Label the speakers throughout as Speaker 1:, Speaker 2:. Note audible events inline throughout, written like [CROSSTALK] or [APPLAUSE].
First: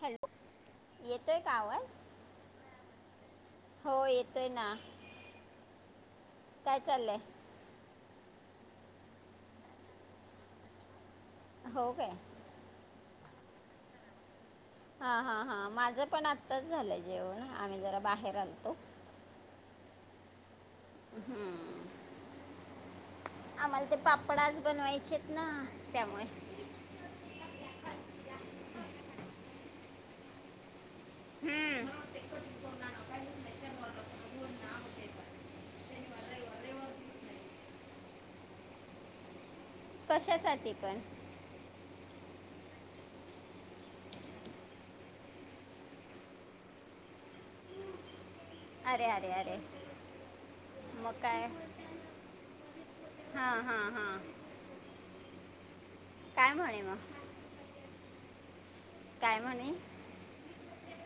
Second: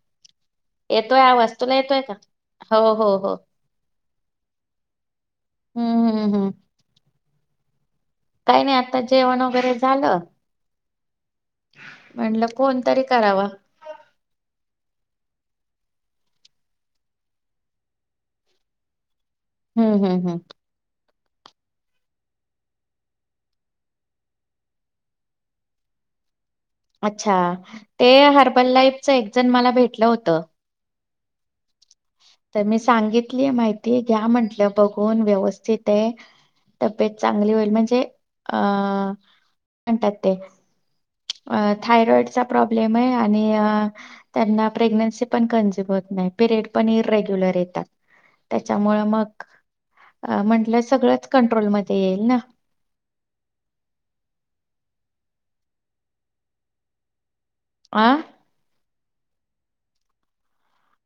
Speaker 1: Hello.
Speaker 2: येतोय आवाज तुला येतोय का हो हो हो.
Speaker 1: हो येतोय ना
Speaker 2: हम्म हम्म हम्म
Speaker 1: काय चाललंय.
Speaker 2: काही नाही आता जेवण वगैरे झालं.
Speaker 1: हो काय
Speaker 2: म्हणलं कोणतरी करावा.
Speaker 1: हा हा हा माझं पण आत्ताच झालंय, जेवण आम्ही जरा बाहेर आलतो.
Speaker 2: हम्म हम्म हम्.
Speaker 1: हम्म. आम्हाला ते पापडाच बनवायचेत ना त्यामुळे.
Speaker 2: अच्छा ते हर्बल लाईफच एक जण मला भेटलं होतं.
Speaker 1: हम्म.
Speaker 2: तर मी सांगितलीय माहिती घ्या म्हंटलं बघून व्यवस्थित आहे. तब्येत चांगली होईल म्हणजे अं म्हणतात ते
Speaker 1: कशासाठी पण
Speaker 2: अ थायरॉइड. प् त्यां प्रे्ी पण कत नाहीड [UNINTELLIGIBLE] पण इरेग्युलर येतात. त्याच्यामु
Speaker 1: अरे अरे
Speaker 2: मग
Speaker 1: अरे
Speaker 2: म्हंटलं, सगळंच कंट्रोलमध्येध्ये येईल ना.
Speaker 1: हा हा हा. काय म्हणे मग.
Speaker 2: आं.
Speaker 1: काय म्हणे.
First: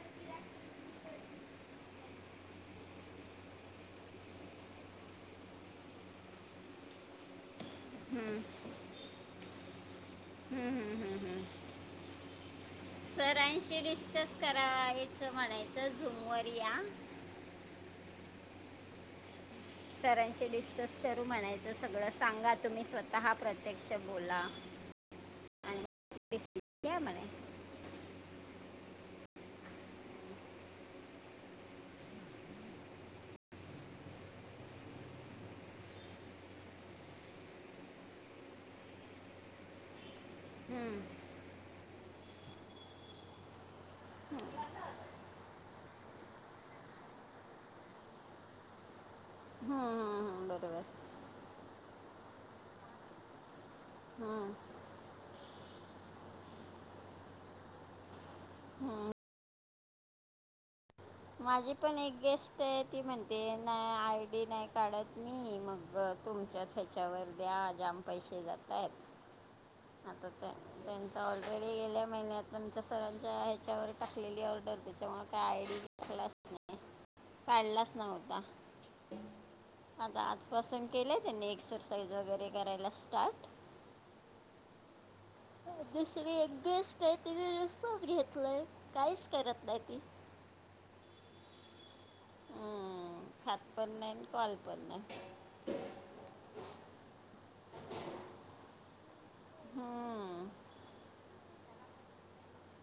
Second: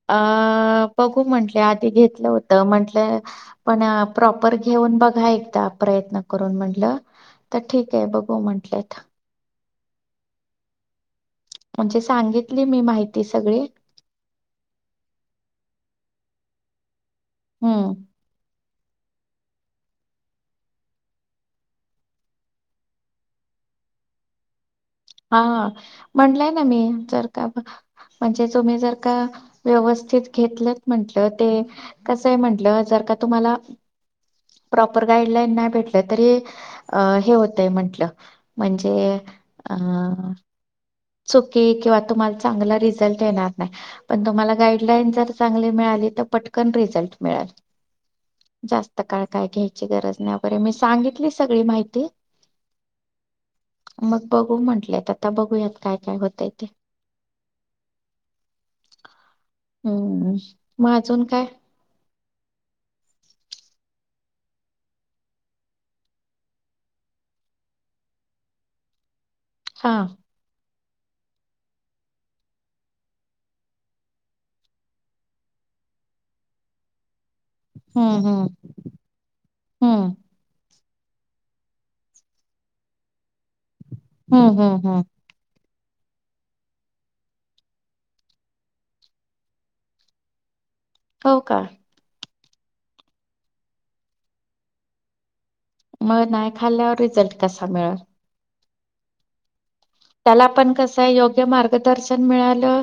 Speaker 2: अ बघू म्हटल्या आधी घेतलं होत, म्हटलं पण प्रॉपर घ बघा एकदा प्रयत्न करून म्हंटलं तर ठीक आहे बघू म्हंटलेत..
Speaker 1: हम्म हम हम्म हम्.
Speaker 2: म्हणजे सांगित.
Speaker 1: सरांशी डिस्कस करायचं म्हणायचं झूम वर या.
Speaker 2: हम्म.
Speaker 1: सरांशी डिस्कस करू म्हणायच, सगळं सांगा तुम्ही स्वतः प्रत्यक्ष बोला.
Speaker 2: हा
Speaker 1: आणि
Speaker 2: म्हटलंय ना मी
Speaker 1: डिसिजन घ्या म्हणे
Speaker 2: जर का म्हणजे तुम्ही जर का व्यवस्थित घेतलंत म्हंटल ते कस म्हंटल जर का तुम्हाला प्रॉपर गाईडलाईन नाही भेटलं तरी अ हे होतय म्हंटलं म्हणजे हा
Speaker 1: हम्म.
Speaker 2: एस ओके किवा तुम्हाला चांगल रिझल्ट येणार नाही पण तुम्हाला गाइडलाइन [UNINTELLIGIBLE] मिळाले तर पटकन रिजल्ट मिळेल जास्त काळ काय
Speaker 1: हम्म,
Speaker 2: घ्यायची गरज
Speaker 1: हम्म, हम्म,
Speaker 2: नाहीरे मी
Speaker 1: बरोबर
Speaker 2: सांगितली सगळी माहिती मग
Speaker 1: हम्म.
Speaker 2: बघू म्हटलेय आता बघूयात काय काय होतय ते
Speaker 1: हम्म
Speaker 2: हम्म मग अजून काय
Speaker 1: माझी पण एक गेस्ट आहे ती म्हणते नाही आय डी नाही काढत मी मग तुमच्याच ह्याच्यावर द्या द्या पैसे जातायत
Speaker 2: हा
Speaker 1: त्यांचा ऑलरेडी गेल्या महिन्यात आमच्या सरांच्या ह्याच्यावर टाकलेली ऑर्डर त्याच्यामु काय आयडी क्लासने काढलाच
Speaker 2: हम्म
Speaker 1: नव्हता
Speaker 2: हम्म हम्म
Speaker 1: आता आजपासून केलंय त्यांनी एक्सरसाईज वगैरे करायला स्टार्ट
Speaker 2: हम्म हम्म हम्म
Speaker 1: दुसरी एक गोष्ट आहे तिने रस्तच घेतलंय काहीच करत नाही ती
Speaker 2: हो का
Speaker 1: हम्म खात पण नाही कॉल पण नाही
Speaker 2: मग नाही खाल्ल्यावर रिझल्ट कसा मिळेल
Speaker 1: हा
Speaker 2: त्याला पण कस योग्य मार्गदर्शन मिळालं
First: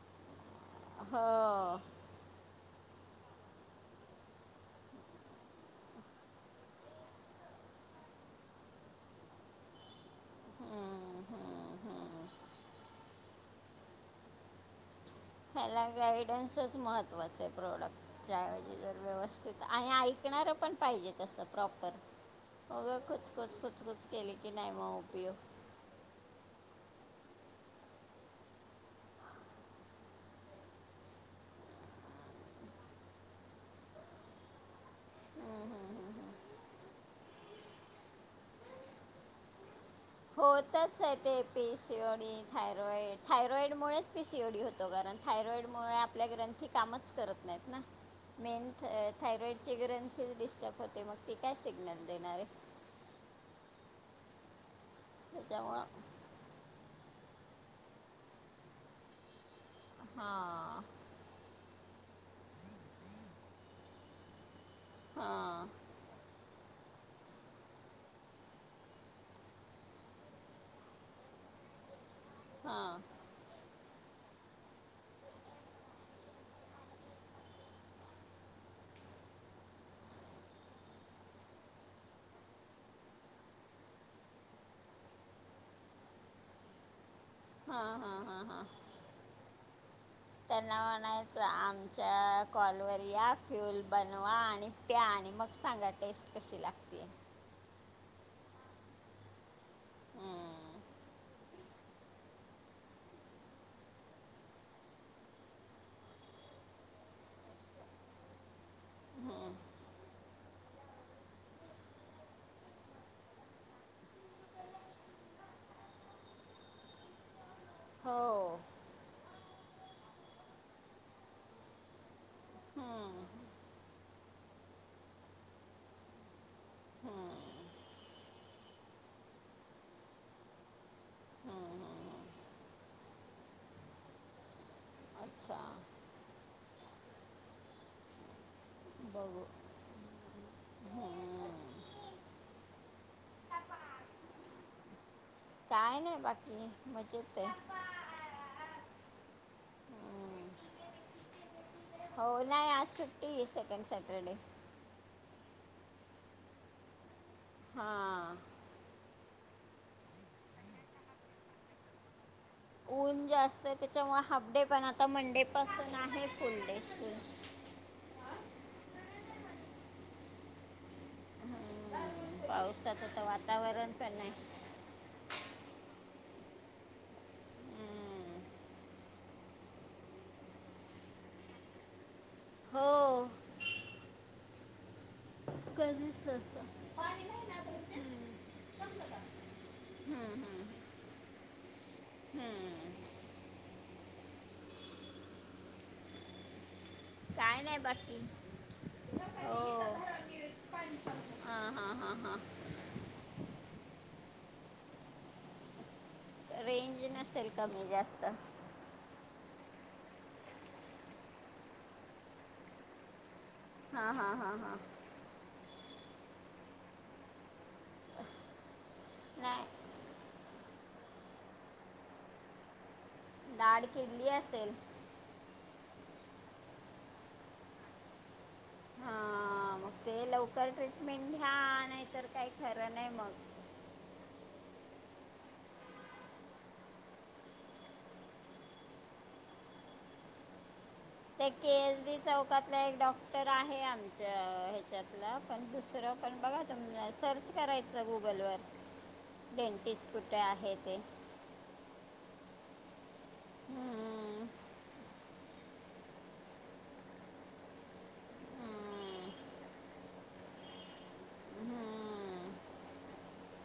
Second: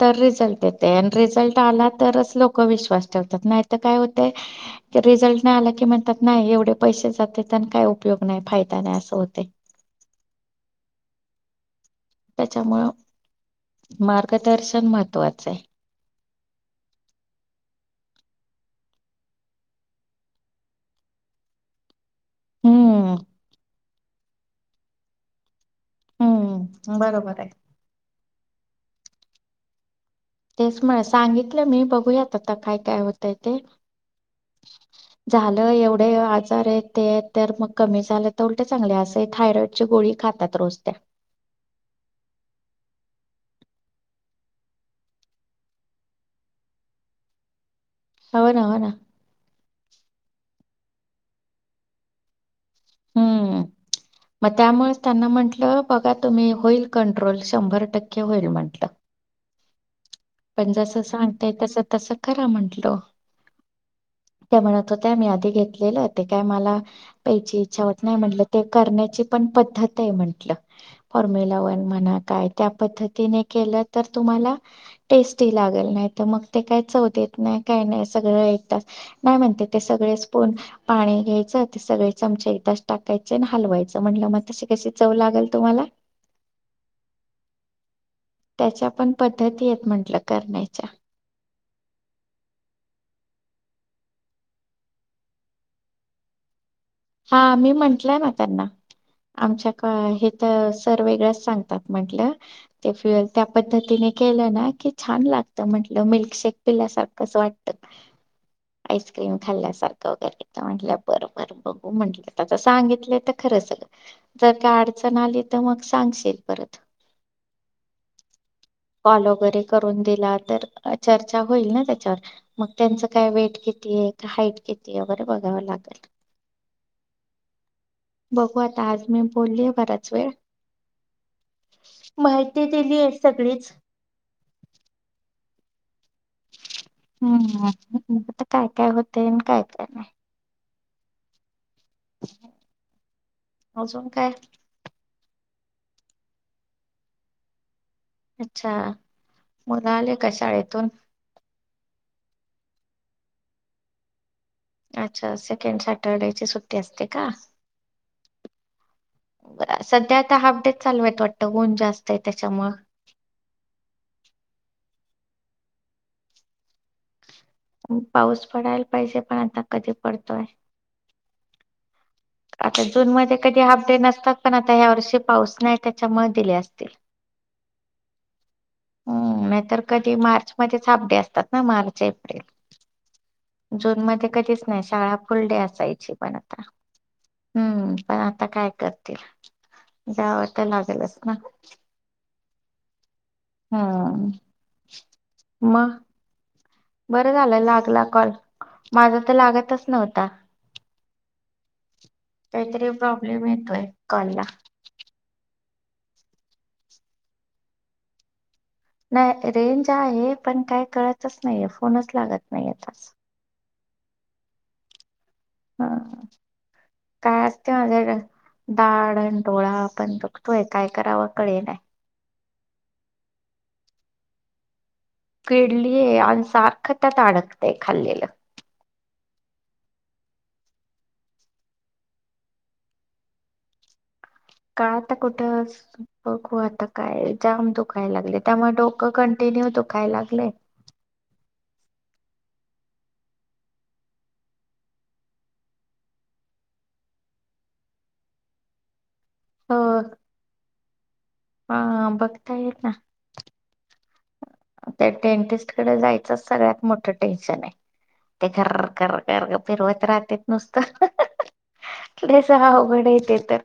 Speaker 2: तर रिझल्ट न रिझल्ट
Speaker 1: हो
Speaker 2: आला तरच लोक विश्वास ठेवतात नाहीतर काय होतय की आता रिझल्ट नाही आला की म्हनतात नय एवढे [UNINTELLIGIBLE] ग नाही फायदा नाही असं होते
Speaker 1: हम्म, हम्म, हम्म.
Speaker 2: त्याच्यामुळ मार्गदर्शन म
Speaker 1: अला ग - [UNINTELLIGIBLE] महत्त्वाचं आहे प्रॉडक्टच्याऐवजी जर व्यवस्थित आणि ऐकणारं पण पाहिजे तसं प्रॉपर
Speaker 2: हम्म
Speaker 1: कचकच कचकच केली की नाही मग उपयोग
Speaker 2: बरोबर आहे तेच म्हणा सांगितलं मी बघूयात आता काय काय होतय ते
Speaker 1: हम्म,
Speaker 2: झालं
Speaker 1: हम्म,
Speaker 2: एवढे
Speaker 1: हम्म,
Speaker 2: आजार आहेत ते तर मग कमी झालं तर उलट चांगले असं थायरॉइडची गोळी खातात रोज त्या
Speaker 1: होतच आहे ते पी सिओडी थायरॉइड थायरॉइडमुळेच पीसीओडी होतो कारण थायरॉइड मुळ आपल्या ग्रंथी कामच करत नाहीत ना
Speaker 2: हो ना
Speaker 1: मेन
Speaker 2: हो ना
Speaker 1: थायरॉइड चे ग्रंथी डिस्टर्ब होते मग ती काय सिग्नल देणारे
Speaker 2: हम्म मग त्यामुळे त्यांना म्हंटलं
Speaker 1: त्याच्यामुळं
Speaker 2: बघा तुम्ही होईल कं पेट्रोल शंभर टक्के होईल म्हंटलं पण
Speaker 1: हां
Speaker 2: जस सांगताय तस तस खरा म्हंटलो त्या म्हणत होत्या मी आधी
Speaker 1: हां
Speaker 2: घेतलेलं ते काय मला प्यायची इच्छा होत नाही म्हटलं ते करण्याची पण पद्धत आहे म्हंटलं फॉर्म्युला वन म्हणा काय त्या
Speaker 1: हां
Speaker 2: पद्धतीने केलं तर तुम्हाला टेस्टी लागल नाही तर मग ते काय चव देत नाही काय नाही सगळं एक त नाही म्हणते ते सगळेच पोण पाणी घ्यायचं ते सगळे चमचे इथच टाकायचे आणि हलवायचं म्हणज [UNINTELLIGIBLE] तशी कशी चव लागल तुम्हाला
Speaker 1: [INAUDIBLE] हां हां हां
Speaker 2: त्याच्या पण पद्धती आहेत म्हण.
Speaker 1: त्यांना म्हणायच आमच्या कॉलवर या. [UNINTELLIGIBLE] बनवा आणि प्या आणि मग सांगा टेस्ट कशी लागते.
Speaker 2: हा मी म्हंटलंय ना त्यांना आमच्या का हे तर सर वेगळच सांगतात म्हंटलं ते [UNINTELLIGIBLE] त्या पद्धतीने केलं ना की छान लागत म्हंटल मिल्कशेक पिल्यासारखच वाटत. आईस्क्रीम खाल्ल्यासारखं [UNINTELLIGIBLE] म्हटल्या बरोबर पप्पा म्हटल्यात आता सांगितलं तर खरंच जर का अडचण आली तर मग सांगशील परत
Speaker 1: [INAUDIBLE] हम्म,
Speaker 2: कॉल वगैरे करून दिला तर चर्चा होईल ना त्याच्यावर मग त्यांचं
Speaker 1: हम्म,
Speaker 2: काय वेट किती आहे हाईट किती आहे वगैरे बघावं लागेल. बघू आता आज मी बोलली हे बराच वेळ
Speaker 1: हम्म.
Speaker 2: माहिती दिली आहे सगळीच
Speaker 1: अच्छा
Speaker 2: हम्म आता बघू काय काय होतय
Speaker 1: बघू
Speaker 2: आणि काय काय नाही.
Speaker 1: हम्म.
Speaker 2: अजून काय
Speaker 1: काय नाही बाकी मजेत हे.
Speaker 2: अच्छा मुल आले का
Speaker 1: हम्म.
Speaker 2: शाळेतून?
Speaker 1: हो नाही आज सुट्टी सेकंड सॅटरडे
Speaker 2: अच्छा सेकंड सॅटर्डेची सुट्टी असते का?
Speaker 1: हा.
Speaker 2: ब सध्या आता हाफ डे चालू आहेत वाटतं ऊन जास्त आहे तेच्यामुळ
Speaker 1: ऊन जास्त आहे तेच्यामुळ हाफ डे पण आता मंडेपासून आहे फुल डे फुल
Speaker 2: खूप पाऊस पडायला पाहिजे पण आता कधी पडतोय. आता जून
Speaker 1: पावसाचं तर
Speaker 2: मध्ये कधी हाफ
Speaker 1: वातावरण
Speaker 2: डे
Speaker 1: नाही
Speaker 2: नसतात पण आता ह्या वर्षी पाऊस नाही तेच्यामुळ दिले असतील.
Speaker 1: हम्म.
Speaker 2: हम नाहीतर कधी मार्च मध्येच हाफ डे असतात ना मार्च एप्रिल
Speaker 1: हो
Speaker 2: जून मध्ये कधीच नाही शाळा फुल डे असायची
Speaker 1: कधीच
Speaker 2: पण आता
Speaker 1: असं
Speaker 2: हम्म पण आता काय करत.
Speaker 1: हम्म,
Speaker 2: जाव
Speaker 1: हम्म,
Speaker 2: त
Speaker 1: हम्म.
Speaker 2: लागलच ना?
Speaker 1: हम्म.
Speaker 2: हम् म बरं झालं
Speaker 1: काय नाही
Speaker 2: लागला
Speaker 1: बाकी
Speaker 2: कॉल. माझा तर
Speaker 1: हो
Speaker 2: लागतच नव्हता.
Speaker 1: हां हां हां हां
Speaker 2: काहीतरी प्रॉब्लेम येतोय कॉलला.
Speaker 1: रेंज नसेल कमी जास्त
Speaker 2: नाही रेंज आहे पण काय कळतच नाहीेहे फोनच लागत नाही आताच
Speaker 1: हा, हा, हा, हा
Speaker 2: हा काय असते माझ्याकड दाडण डोळा
Speaker 1: नाही
Speaker 2: आपण बघतोय काय कराव कळेनाय
Speaker 1: दाड किडली असेल.
Speaker 2: किडलीय आणि सारखं त्यात आडकतंय खाल्लेलं.
Speaker 1: हां मग ते लवकर ट्रीटमेंट घ्या नाहीतर काही खरं नाही म
Speaker 2: का आता कुठंच बघू आता काय जाम दुखाय लागलय त्यामुळ डोकं कंटिन्यू दुखाय लागलय.
Speaker 1: ते के. एस. बी चौकातल एक डॉक्टर आहे आमच्या ह्याच्यातला पण दुसरं पण बघा तुम्ही सर्च करायचं गुगल वर.
Speaker 2: हो
Speaker 1: डेंटिस्ट कुठे आहे ते
Speaker 2: ताई आहेत ना.
Speaker 1: हम्म,
Speaker 2: त्या डेंटिस्ट कडे जायचंच सगळ्यात मोठं टेन्शन आहे. ते खरर खरर
Speaker 1: हम्म,
Speaker 2: खर फिरवत राहतेेत नुसतं.
Speaker 1: हम्म.
Speaker 2: [UNINTELLIGIBLE] अवघड ये ते तर.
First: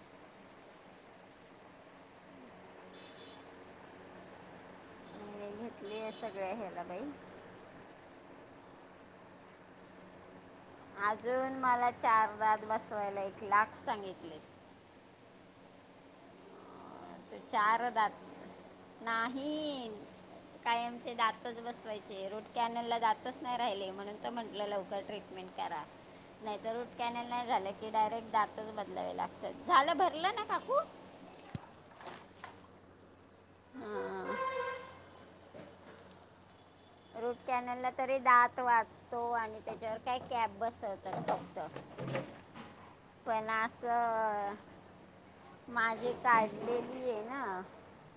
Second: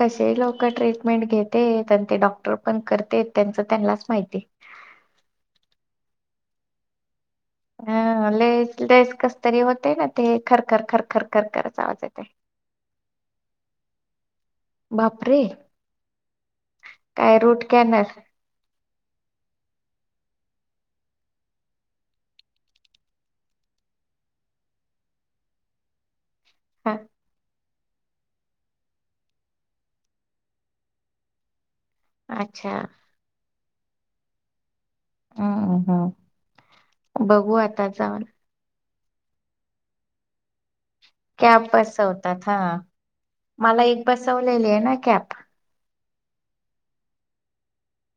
Speaker 2: कशे लोकं ट्रीटमेंट घेतेत अन् ते डॉक्टर पण करतेत त्यांच त्यांनलाच माहित.
Speaker 1: [UNINTELLIGIBLE] सगळ्या ह्याला बाई.
Speaker 2: हा लो लेस लेस कस तरी होते ना ते खर
Speaker 1: अजून मला चार दात बसवायला एक लाख सांगितले.
Speaker 2: [UNINTELLIGIBLE]
Speaker 1: अं, चार
Speaker 2: कॅनल
Speaker 1: दात नाही. काय आमचे दातच बसवायचे रुट कॅनल ला दातच नाही राहिले म्हणून त म्हटलं लवकर ट्री [UNINTELLIGIBLE] करा नाही तर
Speaker 2: हा
Speaker 1: रूट कॅनल नाही झाल. की डायरेक्ट दातच बदलावे लागतात झालं भरलं ना काकू.
Speaker 2: अच्छा.
Speaker 1: हां.
Speaker 2: हं हां.
Speaker 1: रूट कॅनल ला तरी दात वाचतो आणि त्याच्यावर काय कॅप बसव
Speaker 2: कॅप बसवतात हां
Speaker 1: पण
Speaker 2: मला एक
Speaker 1: असं
Speaker 2: बसवलेली आहे ना कॅप.
Speaker 1: माझी काढलेली ये ना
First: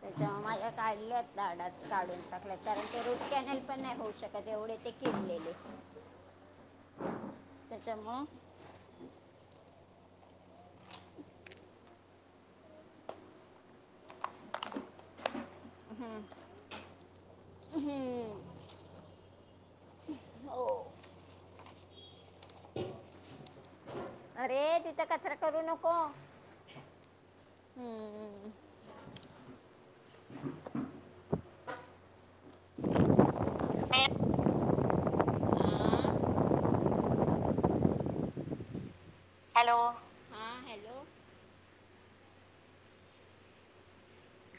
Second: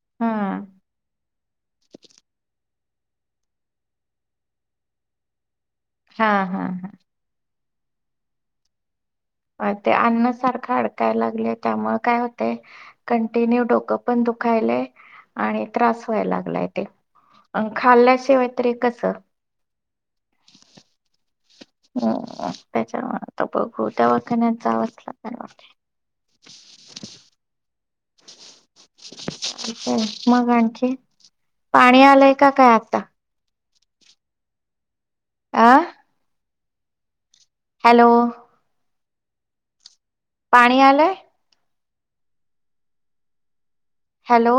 Speaker 1: त्याच्या
Speaker 2: हा
Speaker 1: म माझ्या काढल्यात दाडाचं काढून टाकल्यात. कारण ते रूट कॅनल पण नाही होऊ शकत एवढे ते किडलेले.
Speaker 2: हां हा हा.
Speaker 1: त्याच्यामुळं.
Speaker 2: अ ते अन्न सारखं अडकायला लागले त्यामुळे काय होते कंटिन्यू डोकं पण दु खायले. आणि त्रास व्हायला लागलाय ते अ खाल्ल्याशिवाय
Speaker 1: हम्म,
Speaker 2: तरी कस...
Speaker 1: हो.
Speaker 2: हो त्याच्या...
Speaker 1: अरे तिथं कचरा करू नको
Speaker 2: [UNINTELLIGIBLE]
Speaker 1: हम्म.
Speaker 2: काय मग आणखी पाणी आलंय का काय आत्ता. आह. हॅलो.
Speaker 1: हॅलो. हा
Speaker 2: पाणी
Speaker 1: हॅलो
Speaker 2: आलंय. हॅलो.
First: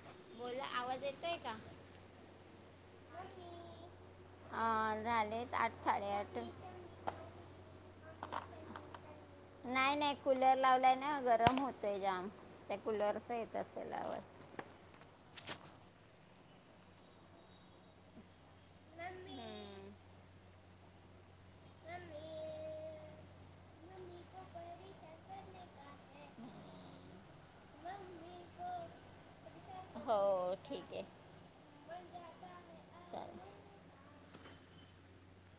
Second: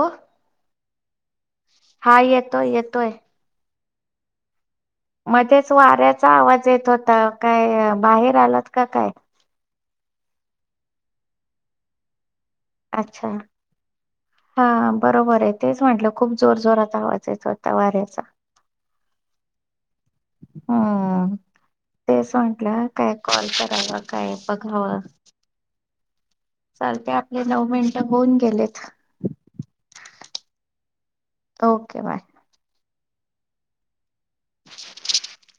Speaker 1: येतय का?
Speaker 2: हा येतोय येतोय.
Speaker 1: हा, झालेत
Speaker 2: मधेच
Speaker 1: आठ
Speaker 2: वाऱ्याचा
Speaker 1: साडेआठ
Speaker 2: आवाज येत होता काय बाहेर आलात का काय?
Speaker 1: नाई नाही कूलर लावलाय ना गरम होतोय जाम. त्या
Speaker 2: अच्छा
Speaker 1: कूलरचा येत असेल आवाज
Speaker 2: हा बरोबर आहे तेच म्हटलं. खूप जोर जोरात आवाज येत होता वाऱ्याचा.
Speaker 1: [INAUDIBLE]
Speaker 2: हां. तेच म्हटलं काय कॉल कराव काय बघावं. चालते आपले नऊ मिनिटं होऊन गेलेत.
Speaker 1: हो ठीक आहे
Speaker 2: ओके बाय.
Speaker 1: चालेल
Speaker 2: [UNINTELLIGIBLE]